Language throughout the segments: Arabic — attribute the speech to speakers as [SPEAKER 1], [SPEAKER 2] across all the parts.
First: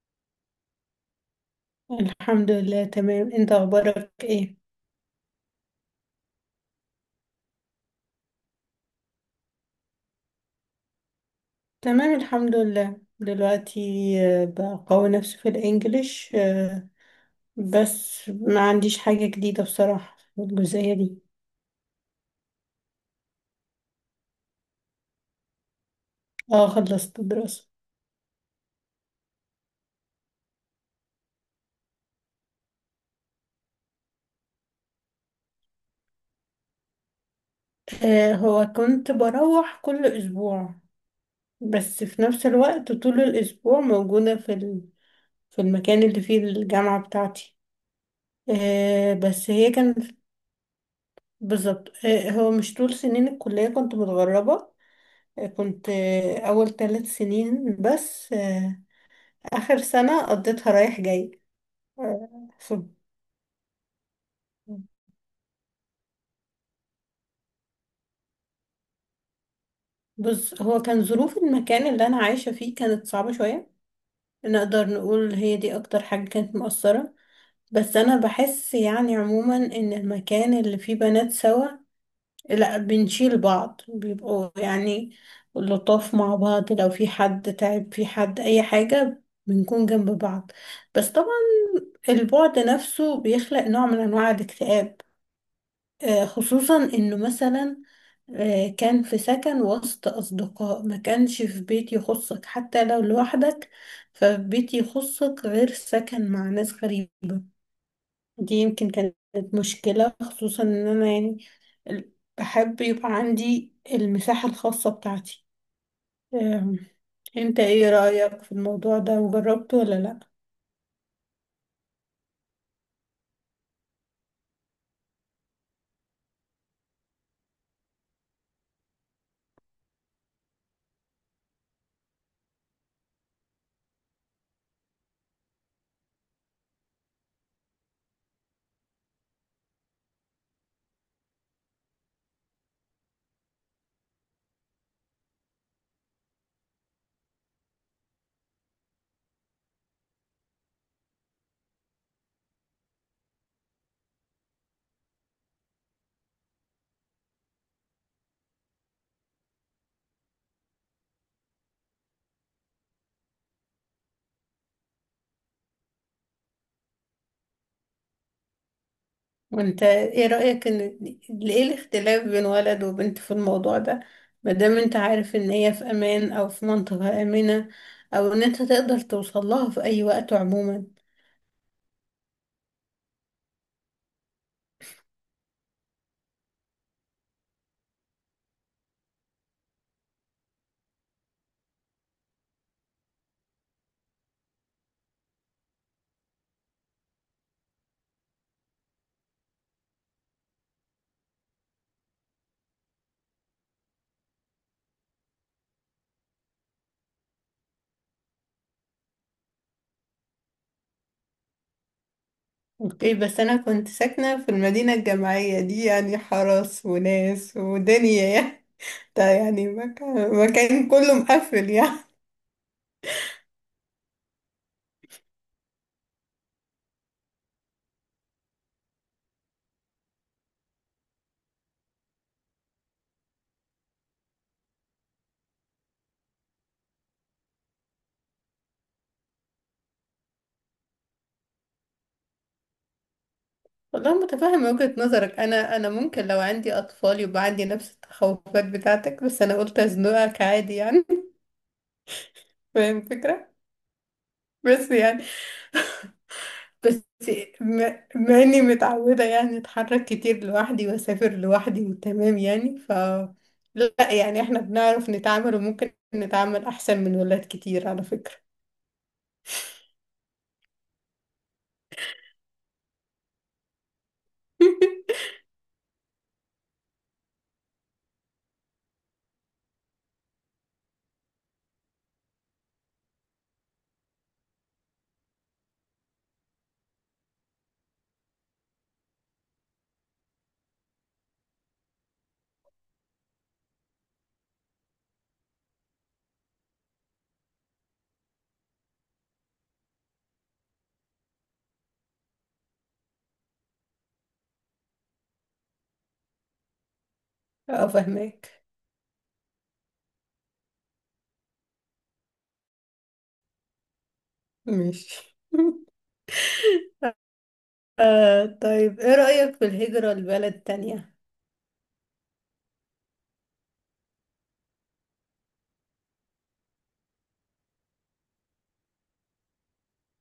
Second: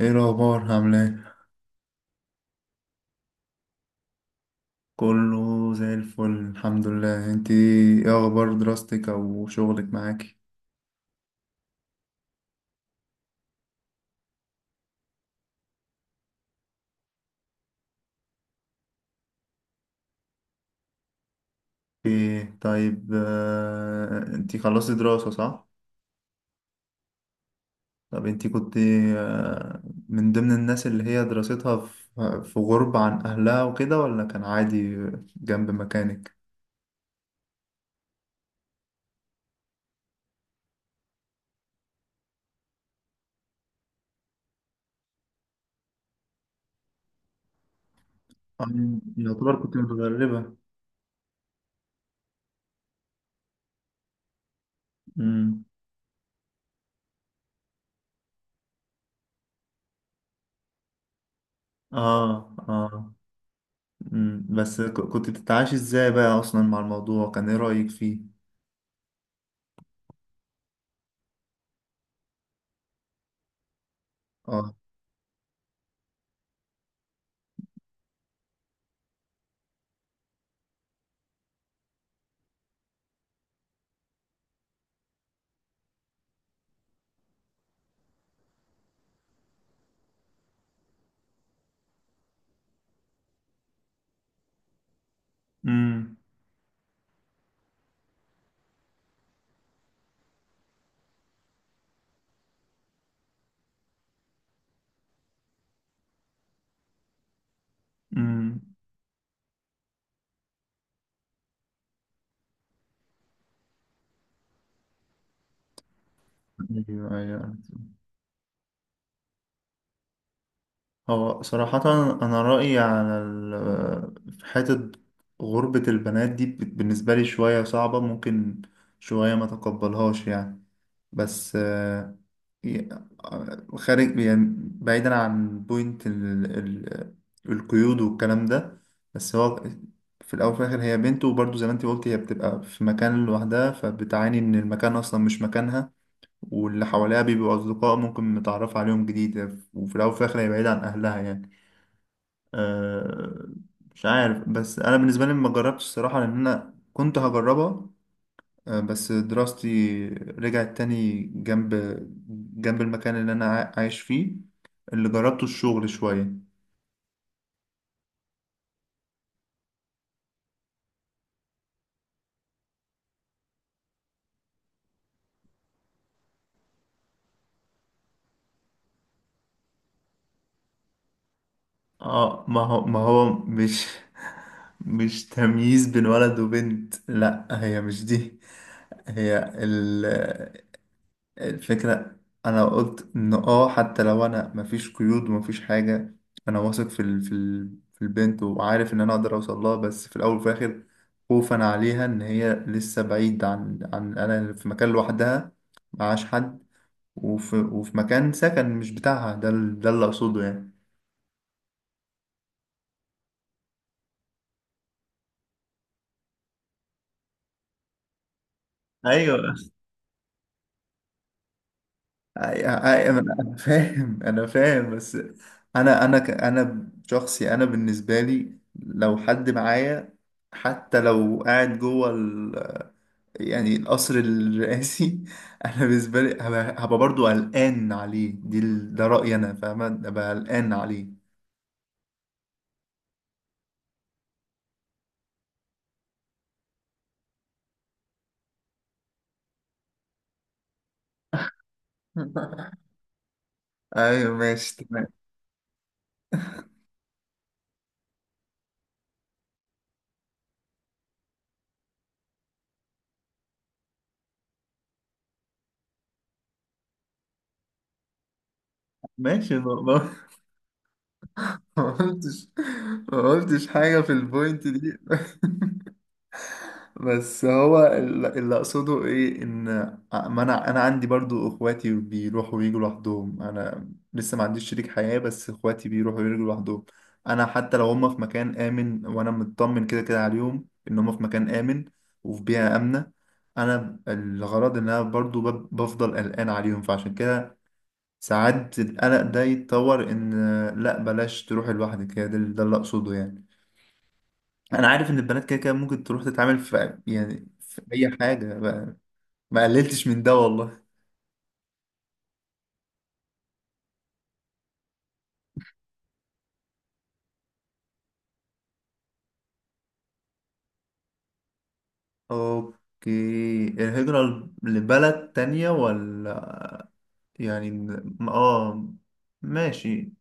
[SPEAKER 1] ايه الاخبار؟ عامله ايه؟
[SPEAKER 2] الحمد لله تمام، انت اخبارك ايه؟
[SPEAKER 1] كله زي الفل، الحمد لله. انت ايه اخبار دراستك او شغلك معاكي؟
[SPEAKER 2] تمام الحمد لله. دلوقتي بقوي نفسي في الانجليش، بس ما عنديش حاجة جديدة بصراحة في الجزئية دي.
[SPEAKER 1] ايه طيب. انت خلصتي دراسه، صح؟
[SPEAKER 2] اه خلصت دراسة.
[SPEAKER 1] طب انت كنت آه، من ضمن الناس اللي هي دراستها في غربه عن اهلها وكده، ولا كان عادي جنب مكانك؟
[SPEAKER 2] هو كنت بروح كل اسبوع، بس في نفس الوقت طول الاسبوع موجودة في المكان اللي فيه الجامعة بتاعتي.
[SPEAKER 1] آه،
[SPEAKER 2] بس
[SPEAKER 1] يعتبر
[SPEAKER 2] هي
[SPEAKER 1] كنت
[SPEAKER 2] كان.
[SPEAKER 1] متغربه.
[SPEAKER 2] بالظبط، هو مش طول سنين الكلية كنت متغربة.
[SPEAKER 1] امم.
[SPEAKER 2] كنت أول ثلاث سنين بس، آخر سنة قضيتها رايح جاي. آه،
[SPEAKER 1] اه.
[SPEAKER 2] ف-
[SPEAKER 1] اه. بس كنت بتتعايشي ازاي بقى اصلا مع الموضوع؟ كان ايه رايك فيه؟
[SPEAKER 2] بص، هو كان ظروف المكان اللي أنا عايشة فيه كانت صعبة شوية.
[SPEAKER 1] اه.
[SPEAKER 2] نقدر نقول هي دي أكتر حاجة كانت مؤثرة. بس أنا بحس يعني عموما إن المكان اللي فيه بنات سوا، لا بنشيل بعض، بيبقوا يعني لطاف مع بعض، لو في حد تعب، في حد أي حاجة بنكون جنب بعض. بس طبعا البعد نفسه بيخلق نوع من أنواع الاكتئاب.
[SPEAKER 1] امم.
[SPEAKER 2] خصوصا إنه مثلا كان في سكن وسط أصدقاء، ما كانش في بيت يخصك حتى لو لوحدك. فبيت يخصك غير سكن مع ناس غريبة. دي
[SPEAKER 1] امم.
[SPEAKER 2] يمكن كانت مشكلة، خصوصا إن أنا يعني ال- بحب يبقى عندي المساحة الخاصة بتاعتي. آم،
[SPEAKER 1] ايوه، ايوه.
[SPEAKER 2] انت ايه رأيك في الموضوع ده، وجربته ولا لأ؟
[SPEAKER 1] هو صراحة، أنا رأيي على في حتة غربة البنات دي، بالنسبة لي شوية صعبة. ممكن شوية ما تقبلهاش يعني. بس ي- خارج يعني، بعيدا عن بوينت القيود والكلام ده. بس هو في الأول وفي الآخر هي بنت، وبرضه زي ما أنت قلت، هي بتبقى في مكان لوحدها، فبتعاني إن المكان أصلا مش مكانها. واللي حواليها بيبقوا أصدقاء ممكن نتعرف عليهم جديد. وفي الأول وفي الآخر هي بعيدة عن أهلها يعني. أه، مش عارف. بس أنا بالنسبة لي ما جربتش الصراحة، لأن أنا كنت هجربها. أه بس دراستي رجعت تاني جنب المكان اللي أنا عايش فيه. اللي جربته الشغل شوية.
[SPEAKER 2] وانت ايه رأيك ان ايه الاختلاف بين ولد وبنت في الموضوع ده، مادام انت عارف ان هي في امان، او في منطقة آمنة، او ان انت تقدر توصل لها في اي وقت عموما؟
[SPEAKER 1] اه، ما هو مش تمييز بين ولد وبنت، لا هي مش دي. هي الفكرة. أنا قلت إن حتى لو أنا مفيش قيود ومفيش حاجة، أنا واثق في البنت، وعارف إن أنا أقدر أوصل لها. بس في الأول وفي الآخر، خوفا عليها إن هي لسه بعيد عن أنا في مكان لوحدها، معاش حد، وفي مكان سكن مش بتاعها. ده اللي أقصده يعني.
[SPEAKER 2] اوكي، بس انا كنت ساكنة في المدينة الجامعية دي، يعني حرس وناس ودنيا يعني. ده
[SPEAKER 1] ايوه.
[SPEAKER 2] يعني مكان كله مقفل يعني.
[SPEAKER 1] أي- أي- انا فاهم، بس انا شخصي، انا بالنسبه لي لو حد معايا، حتى لو قاعد جوه يعني القصر الرئاسي انا بالنسبه لي هبقى برضو قلقان عليه. ده رايي، انا فاهمه، هبقى قلقان عليه.
[SPEAKER 2] والله متفهمة وجهة نظرك، أنا ممكن لو عندي أطفال يبقى عندي نفس التخوفات بتاعتك، بس أنا قلت أزنقك عادي يعني. فاهم الفكرة.
[SPEAKER 1] ايوه، ماشي،
[SPEAKER 2] بس
[SPEAKER 1] تمام.
[SPEAKER 2] يعني، بس مع اني متعودة يعني اتحرك كتير لوحدي واسافر لوحدي وتمام يعني، ف لا يعني احنا بنعرف نتعامل، وممكن نتعامل احسن من ولاد كتير على فكرة.
[SPEAKER 1] ماشي. ما قلتش ما قلتش حاجه في البوينت دي. بس هو اللي اقصده ايه، ان ما انا عندي برضو اخواتي بيروحوا ويجوا لوحدهم، انا لسه ما عنديش شريك حياة، بس اخواتي بيروحوا ويجوا لوحدهم. انا حتى لو هم في مكان امن وانا مطمن كده كده عليهم ان هم في مكان امن وفي بيئة امنة. انا الغرض ان انا برضو بفضل قلقان عليهم، فعشان كده ساعات القلق ده يتطور ان، لا بلاش تروح لوحدك. هي ده اللي اقصده يعني. انا عارف ان البنات كده كده ممكن تروح تتعامل في، يعني، في
[SPEAKER 2] اه
[SPEAKER 1] اي حاجه
[SPEAKER 2] فهمك.
[SPEAKER 1] ما قللتش من ده والله.
[SPEAKER 2] ماشي. آه، طيب ايه رأيك في الهجرة لبلد تانية،
[SPEAKER 1] اوكي. الهجره لبلد تانية ولا؟ يعني ماشي.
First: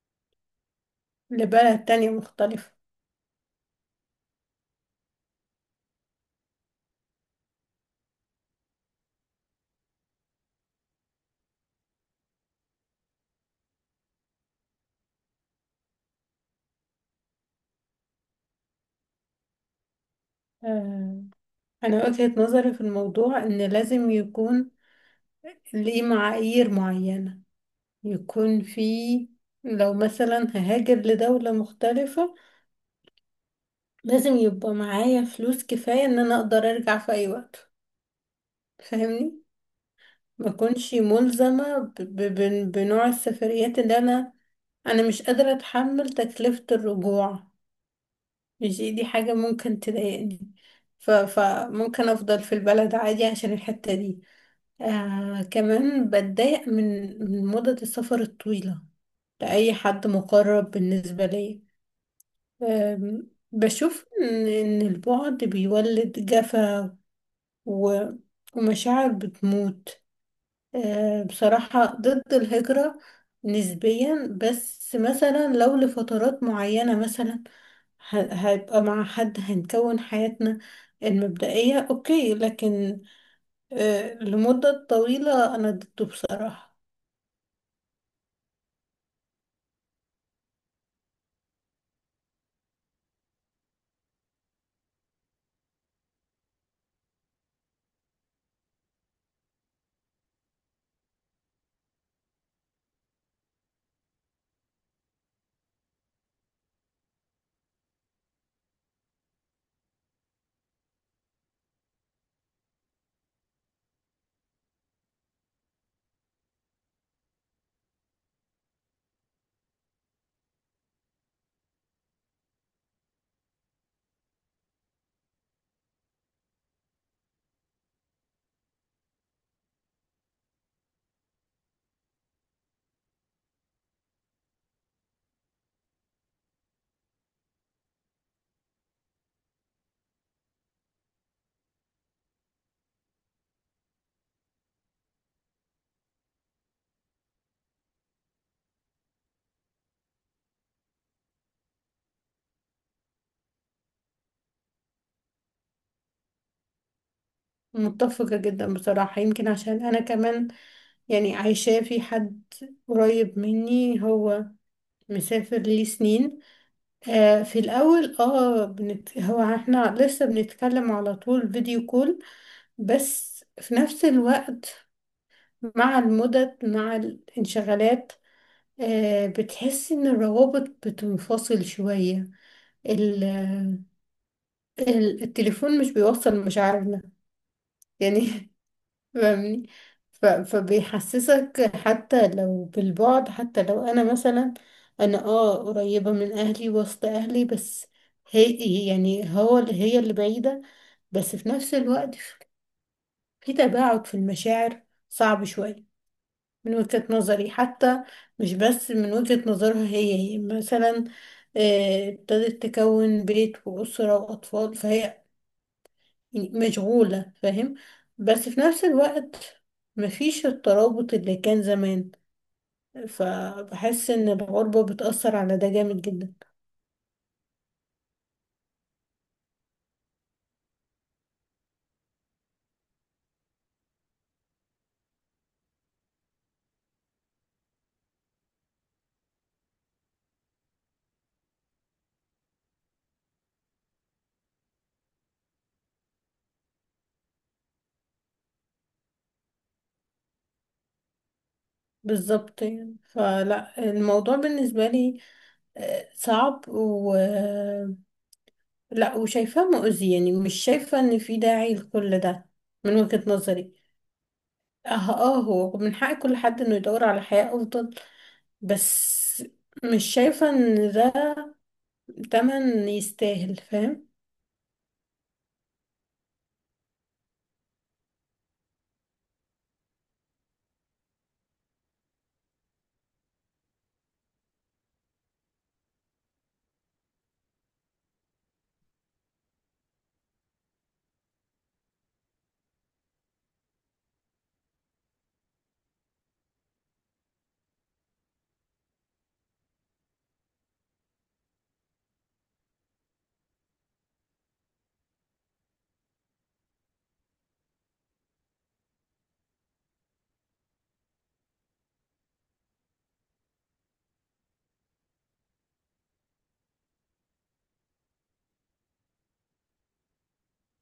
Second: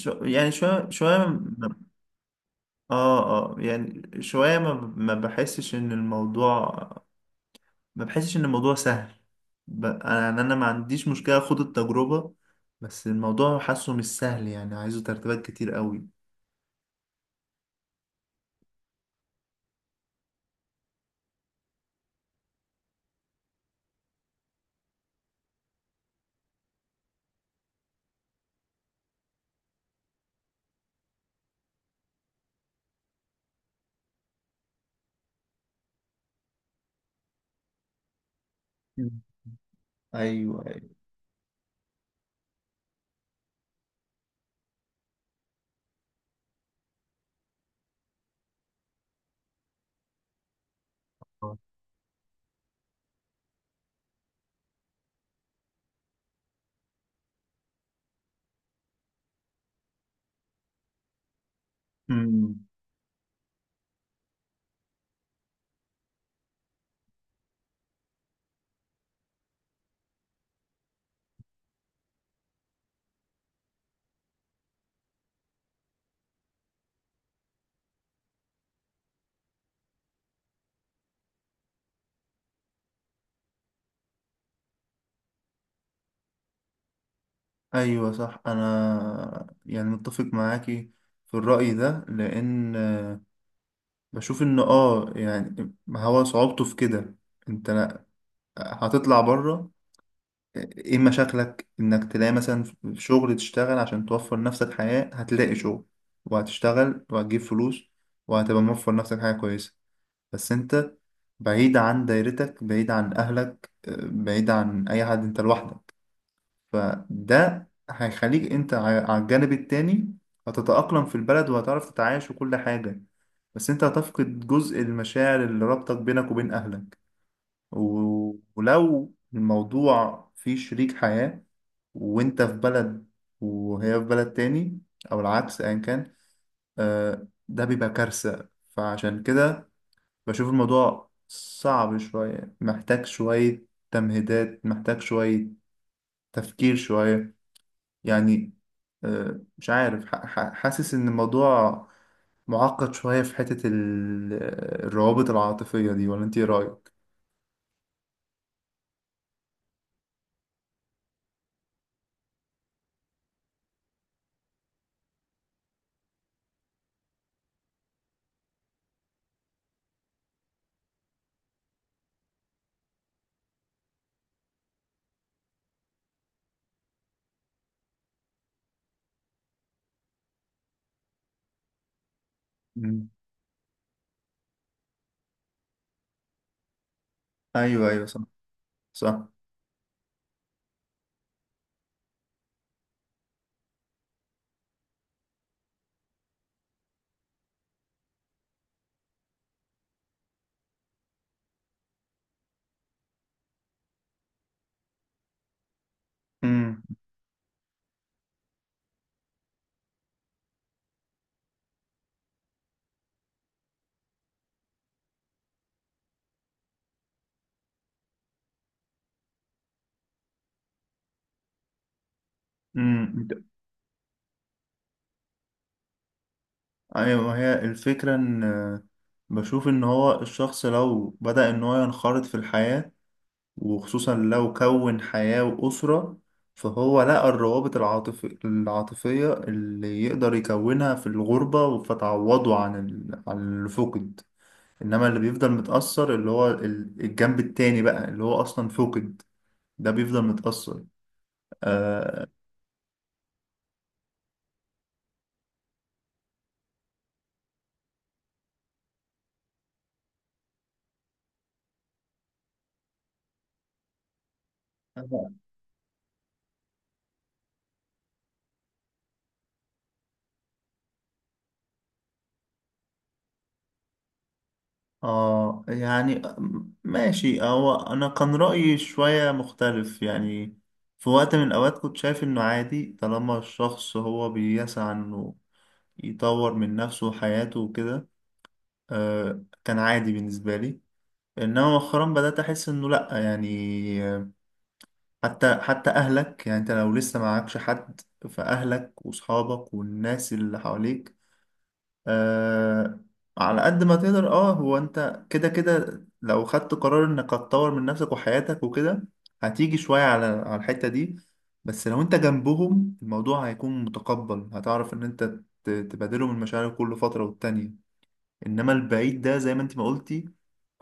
[SPEAKER 1] يعني شويه شويه
[SPEAKER 2] لبلد تانية مختلفة؟
[SPEAKER 1] اه اه يعني شويه ما بحسش ان الموضوع ما بحسش ان الموضوع سهل. انا يعني ما عنديش مشكله اخد التجربه. بس الموضوع حاسه مش سهل، يعني عايزه ترتيبات كتير قوي.
[SPEAKER 2] آه، انا وجهة نظري في الموضوع ان لازم يكون ليه معايير معينة، يكون في، لو مثلا ههاجر لدولة مختلفة لازم يبقى معايا فلوس كفاية ان انا اقدر ارجع في اي وقت.
[SPEAKER 1] مم.
[SPEAKER 2] فاهمني؟ ما
[SPEAKER 1] ايوه،
[SPEAKER 2] اكونش ملزمة بنوع السفريات اللي انا انا مش قادرة اتحمل تكلفة الرجوع. مش دي حاجة ممكن تضايقني، ف
[SPEAKER 1] ايوه.
[SPEAKER 2] فممكن افضل في البلد عادي عشان الحتة دي. آه، كمان بتضايق من من مدة السفر الطويلة لأي حد مقرب بالنسبة لي.
[SPEAKER 1] مم.
[SPEAKER 2] بشوف إن البعد بيولد جفا، و ومشاعر بتموت. بصراحة ضد الهجرة نسبيا، بس مثلا لو لفترات معينة، مثلا هيبقى مع حد هنكون حياتنا المبدئية أوكي، لكن لمدة طويلة أنا ضده بصراحة.
[SPEAKER 1] ايوه صح. انا يعني متفق معاكي في الرأي ده، لان بشوف ان يعني ما هو صعوبته في كده، انت هتطلع بره. ايه مشاكلك انك تلاقي مثلا في شغل تشتغل عشان توفر نفسك حياة؟ هتلاقي شغل، وهتشتغل وهتجيب فلوس، وهتبقى موفر نفسك حاجة كويسة. بس انت بعيد عن دايرتك، بعيد عن اهلك، بعيد عن اي حد، انت لوحدك. فده هيخليك انت على الجانب التاني. هتتأقلم في البلد وهتعرف تتعايش وكل حاجة. بس انت هتفقد جزء المشاعر اللي ربطك بينك وبين أهلك. ولو الموضوع فيه شريك حياة، وانت في بلد وهي في بلد تاني، او العكس ايا كان، ده بيبقى كارثة. فعشان كده بشوف الموضوع صعب شوية، محتاج شوية تمهيدات، محتاج شوية تفكير شوية يعني. مش عارف، حاسس ان الموضوع معقد شوية في حتة الروابط العاطفية دي. ولا انت ايه رأيك؟
[SPEAKER 2] متفقة جدا بصراحة، يمكن عشان أنا كمان، يعني عايشاه في حد قريب مني، هو مسافر ليه سنين. آه في الأول اه بنت، هو احنا لسه بنتكلم على طول فيديو كول، بس في نفس الوقت مع المدد مع الانشغالات، آه بتحس إن الروابط بتنفصل شوية.
[SPEAKER 1] مم.
[SPEAKER 2] ال... التليفون مش بيوصل مشاعرنا
[SPEAKER 1] ايوه، ايوه، صح.
[SPEAKER 2] يعني.
[SPEAKER 1] صح.
[SPEAKER 2] فاهمني؟ فبيحسسك حتى لو بالبعد، حتى لو انا مثلا، انا اه قريبة من اهلي وسط اهلي، بس هي يعني هو اللي هي اللي بعيدة. بس في نفس الوقت في تباعد في المشاعر، صعب شوية من
[SPEAKER 1] امم.
[SPEAKER 2] وجهة نظري، حتى مش بس من وجهة نظرها هي. هي مثلا ابتدت تكون بيت وأسرة وأطفال، فهي يعني مشغولة، فاهم؟ بس في نفس الوقت مفيش الترابط اللي كان زمان.
[SPEAKER 1] امم.
[SPEAKER 2] فبحس ان الغربة بتأثر على ده جامد جدا.
[SPEAKER 1] ايوه، ما هي الفكرة ان بشوف ان هو الشخص لو بدأ ان هو ينخرط في الحياة، وخصوصا لو كون حياة وأسرة، فهو لقى الروابط العاطفية اللي يقدر يكونها في الغربة، فتعوضه عن الفقد. انما اللي بيفضل متأثر اللي هو الجنب التاني بقى، اللي هو اصلا فقد، ده بيفضل متأثر. اه.
[SPEAKER 2] بالظبط يعني، فلا الموضوع بالنسبة لي صعب، و لا وشايفاه مؤذي يعني، مش شايفة ان في داعي لكل ده من وجهة نظري. اه اه هو من حق كل حد انه يدور على حياة افضل، بس مش شايفة ان ده تمن يستاهل، فاهم؟
[SPEAKER 1] يعني ماشي. هو انا كان رأيي شوية مختلف يعني. في وقت من الاوقات كنت شايف انه عادي، طالما الشخص هو بيسعى انه يطور من نفسه وحياته وكده، كان عادي بالنسبة لي. انما مؤخرا بدأت احس انه لا يعني، حتى اهلك يعني، انت لو لسه معكش حد، فاهلك واصحابك والناس اللي حواليك، آه على قد ما تقدر. اه هو انت كده كده لو خدت قرار انك هتطور من نفسك وحياتك وكده، هتيجي شوية على الحتة دي. بس لو انت جنبهم، الموضوع هيكون متقبل، هتعرف ان انت تبادلهم المشاعر كل فترة والتانية. انما البعيد ده، زي ما انت ما قلتي،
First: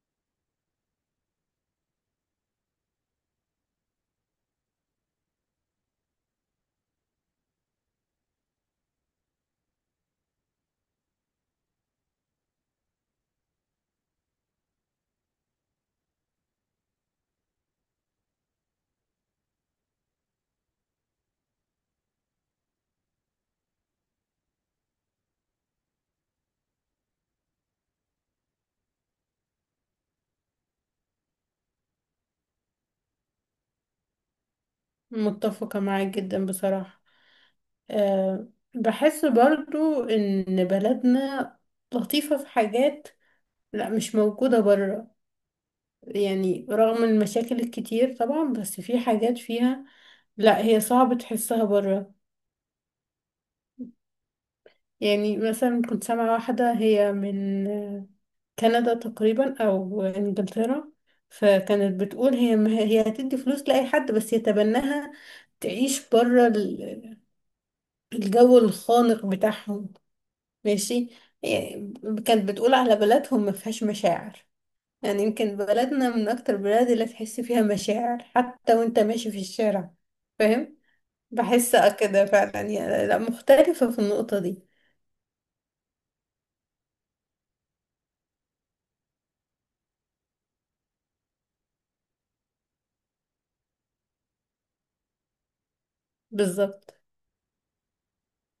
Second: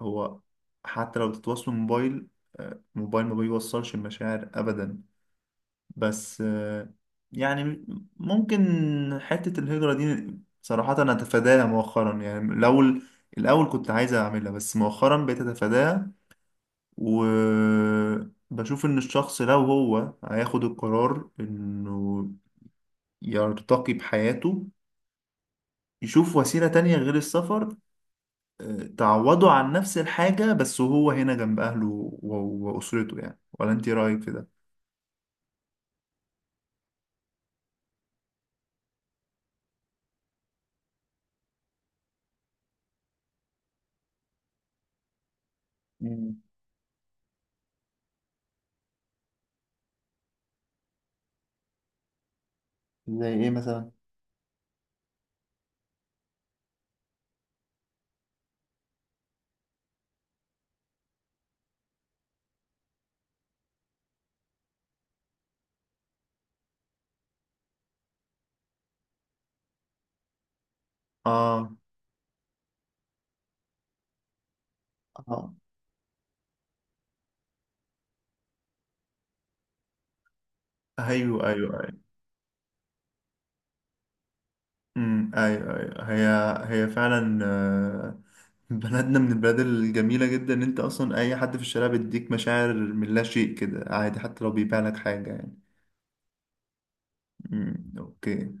[SPEAKER 1] هو حتى لو تتواصلوا موبايل، موبايل ما بيوصلش المشاعر ابدا. بس يعني، ممكن حتة الهجرة دي، صراحة أنا أتفاداها مؤخرا. يعني الأول، الأول كنت عايز أعملها بس مؤخرا بقيت أتفاداها. وبشوف إن الشخص لو هو هياخد القرار إنه يرتقي بحياته، يشوف وسيلة تانية غير السفر، تعوضه عن نفس الحاجة، بس وهو هنا جنب أهله و- وأسرته يعني. ولا أنت رأيك في ده؟
[SPEAKER 2] متفقة معاك جدا بصراحة. أه، بحس برضو إن بلدنا لطيفة في حاجات، لا مش موجودة برا،
[SPEAKER 1] مم.
[SPEAKER 2] يعني رغم المشاكل الكتير طبعا، بس في حاجات فيها لا هي صعب تحسها برا.
[SPEAKER 1] زي ايه مثلا؟
[SPEAKER 2] يعني مثلا كنت سامعة واحدة هي من كندا تقريبا أو إنجلترا، فكانت بتقول هي ما هي هتدي فلوس لأي حد بس يتبناها، تعيش برا الجو الخانق بتاعهم. ماشي.
[SPEAKER 1] آه.
[SPEAKER 2] يعني كانت بتقول على بلدهم ما فيهاش مشاعر، يعني
[SPEAKER 1] اه.
[SPEAKER 2] يمكن بلدنا من اكتر البلاد اللي تحس فيها مشاعر حتى وانت ماشي في الشارع. فاهم؟
[SPEAKER 1] أيوه،
[SPEAKER 2] بحس
[SPEAKER 1] أيوه.
[SPEAKER 2] كده فعلا، يعني لا مختلفة في النقطة دي.
[SPEAKER 1] امم. ايوه، ايوه. هي هي فعلا بلدنا من البلاد الجميله جدا، ان انت اصلا اي حد في الشارع بيديك مشاعر من لا شيء كده، عادي حتى لو بيبيع لك حاجه يعني.
[SPEAKER 2] بالظبط.
[SPEAKER 1] امم. اوكي.